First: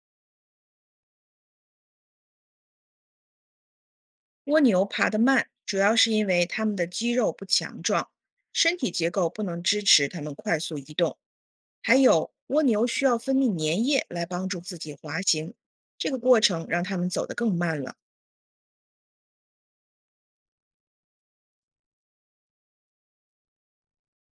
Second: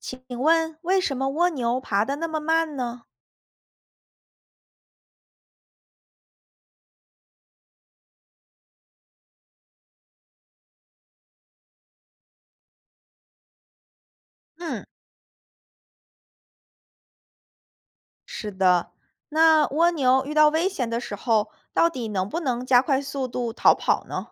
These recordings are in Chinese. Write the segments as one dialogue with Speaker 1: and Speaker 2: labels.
Speaker 1: 请问为什么蜗牛爬得那么慢呢？
Speaker 2: 蜗牛爬得慢，主要是因为它们的肌肉不强壮，身体结构不能支持它们快速移动。还有，蜗牛需要分泌粘液来帮助自
Speaker 1: 嗯，
Speaker 2: 己滑行，这个过程让它们走得更慢了。
Speaker 1: 是的，那蜗牛遇到危险的时候，到底能不能加快速度逃跑呢？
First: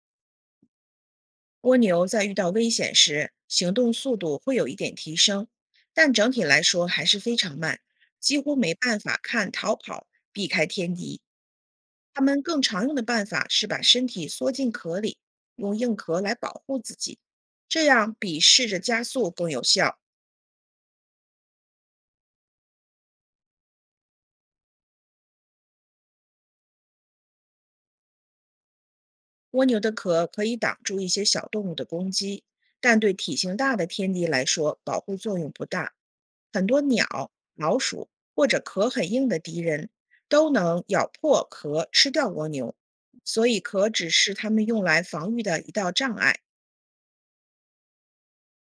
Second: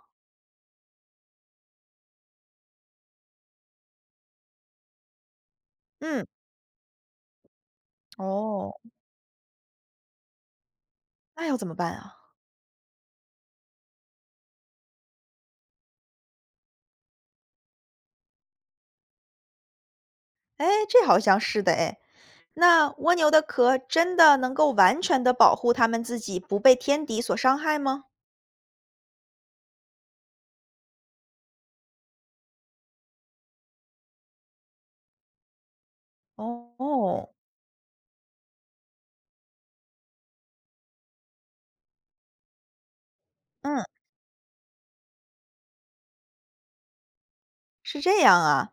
Speaker 2: 蜗牛在遇到危险时，行动速度会有一点提升，但
Speaker 1: 嗯，
Speaker 2: 整体来说还是非常慢，几乎
Speaker 1: 哦，
Speaker 2: 没办法看逃跑、避开天敌。
Speaker 1: 那要怎么办啊？
Speaker 2: 它们更常用的办法是把身体缩进壳里，用硬壳来保护自己，这样比试着加速更有效。
Speaker 1: 哎，这好像是的哎。那蜗牛的壳真的能够完全的保护它们自己不被天敌所伤害吗？
Speaker 2: 蜗牛的壳可以挡住一些小动物的攻击，但对体型大的天敌来说，保护作用不大。很多
Speaker 1: 哦，
Speaker 2: 鸟、老鼠或者壳很硬的敌人都能咬破壳吃掉蜗牛，所以
Speaker 1: 嗯，
Speaker 2: 壳只是它们用来防御的一道障碍。
Speaker 1: 是这样啊。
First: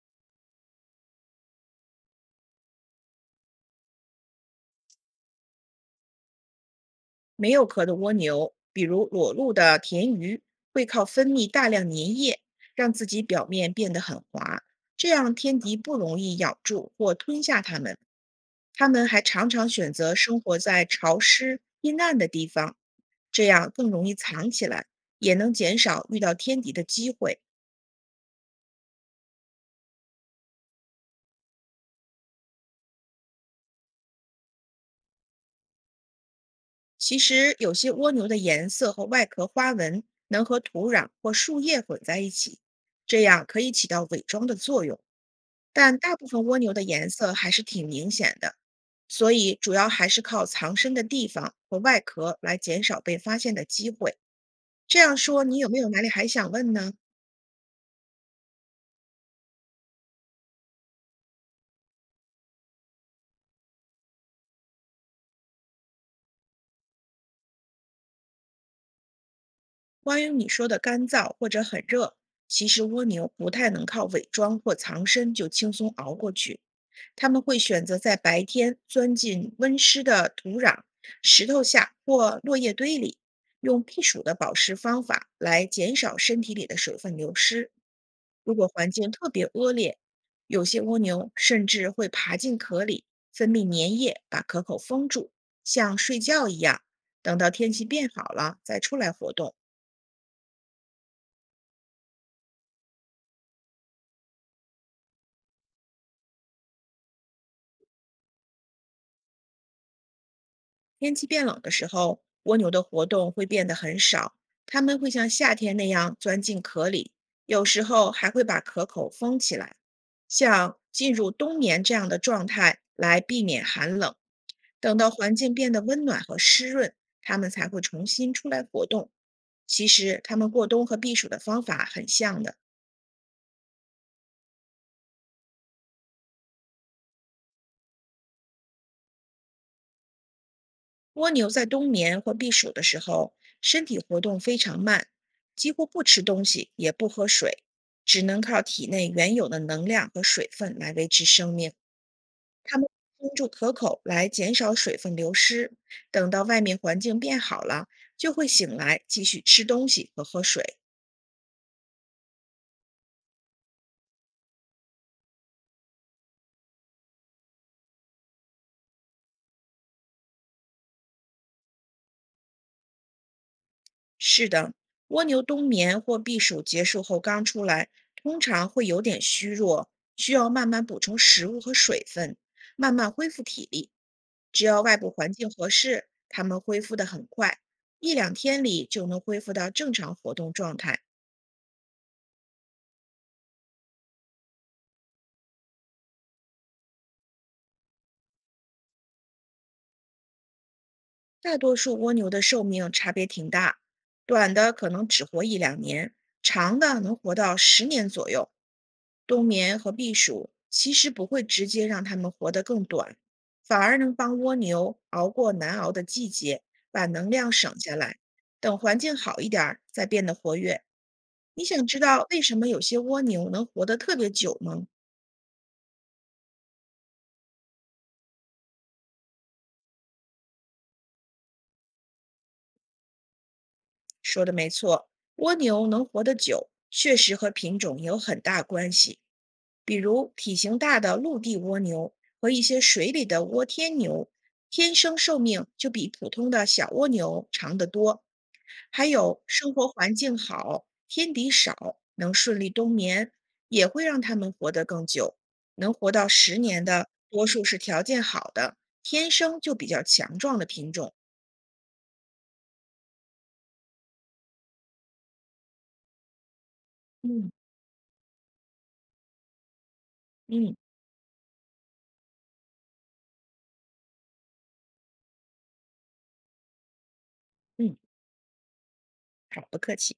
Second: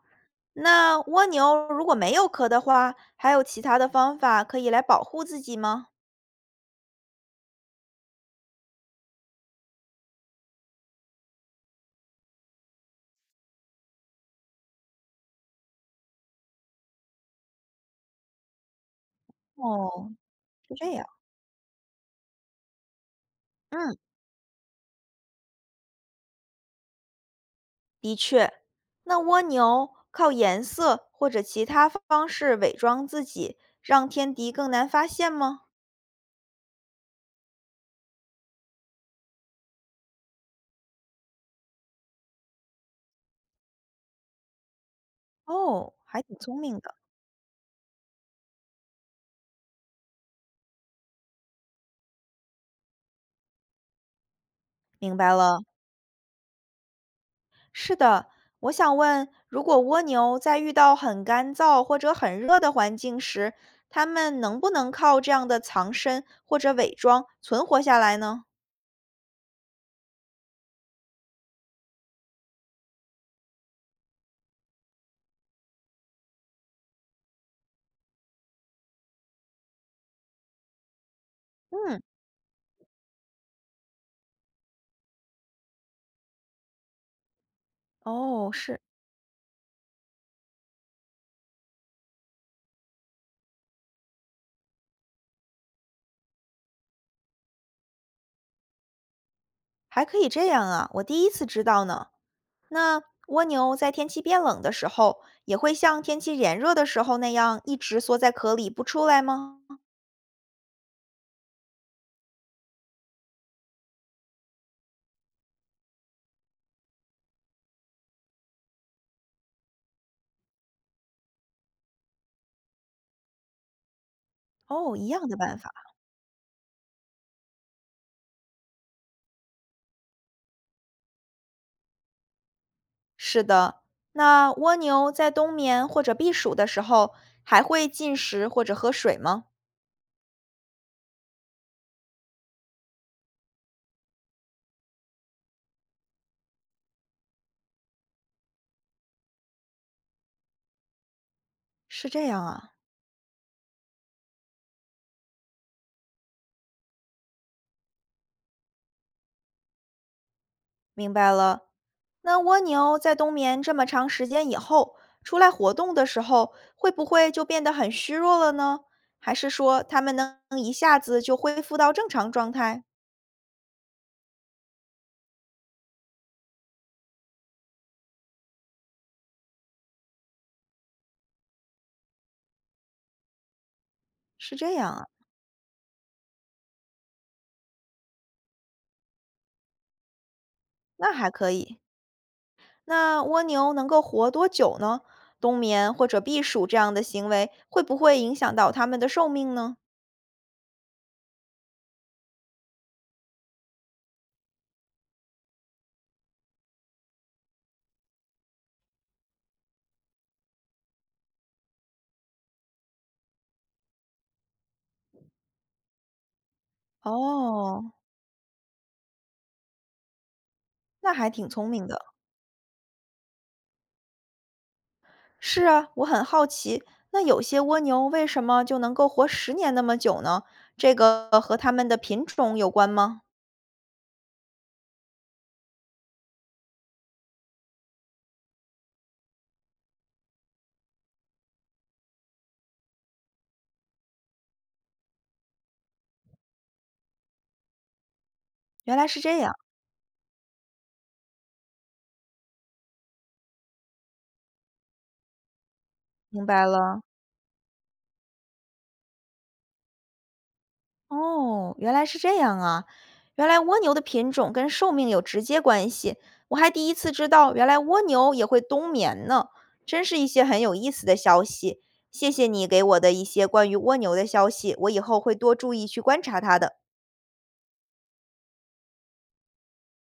Speaker 1: 那蜗牛如果没有壳的话，还有其他的方法可以来保护自己吗？
Speaker 2: 没有壳的蜗牛，比如裸露的田鱼，会靠分泌大量粘液，让自己表面变得很滑，这样天敌不容易咬住或吞下它们。它们还常常选择
Speaker 1: 哦，
Speaker 2: 生活
Speaker 1: 是
Speaker 2: 在
Speaker 1: 这样。
Speaker 2: 潮湿、阴暗的地方，这样更
Speaker 1: 嗯。
Speaker 2: 容易藏起来，也能减少遇到天敌的机会。
Speaker 1: 的确，那蜗牛靠颜色或者其他方式伪装自己，让天敌更难发现吗？
Speaker 2: 其实，有些蜗牛的颜色和外壳花纹能和土壤或树叶混在一起，这样可以起到伪装的作用。
Speaker 1: 哦，
Speaker 2: 但大
Speaker 1: 还
Speaker 2: 部
Speaker 1: 挺
Speaker 2: 分蜗
Speaker 1: 聪
Speaker 2: 牛
Speaker 1: 明
Speaker 2: 的
Speaker 1: 的。
Speaker 2: 颜色还是挺明显的，所以主要还是靠藏身的地方和外壳来减少被发现的机会。这
Speaker 1: 明
Speaker 2: 样
Speaker 1: 白
Speaker 2: 说，你
Speaker 1: 了。
Speaker 2: 有没有哪里还想问呢？
Speaker 1: 是的，我想问，如果蜗牛在遇到很干燥或者很热的环境时，它们能不能靠这样的藏身或者伪装存活下来呢？
Speaker 2: 关于你说的干燥或者很热，其实蜗牛不太能靠伪装或藏身就轻松熬过去。它们会选择在白天钻进温湿的土壤、石头下
Speaker 1: 嗯，
Speaker 2: 或落叶堆里，用避暑的保湿方法来减少身体里的水分流失。
Speaker 1: 哦，
Speaker 2: 如果
Speaker 1: 是，
Speaker 2: 环境特别恶劣，有些蜗牛甚至会爬进壳里，分泌粘液把壳口封住，像睡觉一样。等到天气变好了再出来活动。
Speaker 1: 还可以这样啊，我第一次知道呢。那蜗牛在天气变冷的时候，也会像天气炎热的时候那样一直缩在壳里不出来吗？
Speaker 2: 天气变冷的时候，蜗牛的活动会变得很少，它们会像夏天那样钻进壳里，有时候还会把壳口封起来，像进入冬眠这样的状态来避免寒冷。
Speaker 1: 哦，
Speaker 2: 等
Speaker 1: 一
Speaker 2: 到
Speaker 1: 样
Speaker 2: 环
Speaker 1: 的
Speaker 2: 境
Speaker 1: 办法。
Speaker 2: 变得温暖和湿润，它们才会重新出来活动。其实，它们过冬和避暑的方法很像的。
Speaker 1: 是的，那蜗牛在冬眠或者避暑的时候，还会进食或者喝水吗？
Speaker 2: 蜗牛在冬眠或避暑的时候，身体活动非常慢，几乎不吃东西，也不喝水，只能靠体内原有的能量和水分来维持生命。
Speaker 1: 是这样啊，
Speaker 2: 它们封住壳口来减少水分流失，等到外面环境变好了，就会醒来继续吃东西和喝水。
Speaker 1: 明白了。那蜗牛在冬眠这么长时间以后，出来活动的时候，会不会就变得很虚弱了呢？还是说它们能一下子就恢复到正常状态？
Speaker 2: 是的，蜗牛冬眠或避暑结束后刚出来，通常会有点虚弱，需要慢慢补充食物和水分，慢慢恢复体力。
Speaker 1: 是
Speaker 2: 只
Speaker 1: 这
Speaker 2: 要
Speaker 1: 样
Speaker 2: 外
Speaker 1: 啊，
Speaker 2: 部环境合适，它们恢复得很快，一两天里就能恢复到正常活动状态。
Speaker 1: 那还可以。那蜗牛能够活多久呢？冬眠或者避暑这样的行为会不会影响到它们的寿命呢？
Speaker 2: 大多数蜗牛的寿命差别挺大，短的可能只活一两年，长的能活到十年左右。冬眠和避暑其实不会直接让它们活得更短，反而能帮蜗牛熬过难熬的季节，把能量省
Speaker 1: 哦，
Speaker 2: 下来，等环境好一点儿再变得活跃。
Speaker 1: 那还挺
Speaker 2: 你
Speaker 1: 聪
Speaker 2: 想
Speaker 1: 明
Speaker 2: 知
Speaker 1: 的。
Speaker 2: 道为什么有些蜗牛能活得特别久吗？
Speaker 1: 是啊，我很好奇，那有些蜗牛为什么就能够活10年那么久呢？这个和它们的品种有关吗？
Speaker 2: 说的没错，蜗牛能活得久，确实和品种有很大关系。比如体型大的陆地蜗牛和一些水里的蜗天牛，天生寿命就比普通的小蜗牛长得多。
Speaker 1: 原
Speaker 2: 还
Speaker 1: 来是这
Speaker 2: 有
Speaker 1: 样，
Speaker 2: 生活环境好，天敌少，能顺利冬眠，也会让它们活得更久。能活到
Speaker 1: 明
Speaker 2: 十
Speaker 1: 白
Speaker 2: 年
Speaker 1: 了。
Speaker 2: 的，多数是条件好的，天生就比较强壮的品种。
Speaker 1: 哦，原来是这样啊！原来蜗牛的品种跟寿命有直接关系，我还第一次知
Speaker 2: 嗯
Speaker 1: 道，原来蜗牛也会冬眠呢，真是一些很有
Speaker 2: 嗯
Speaker 1: 意思的消息。谢谢你给我的一些关于蜗牛的消息，我以后会多注意去观察它的。
Speaker 2: 嗯，好，不客气。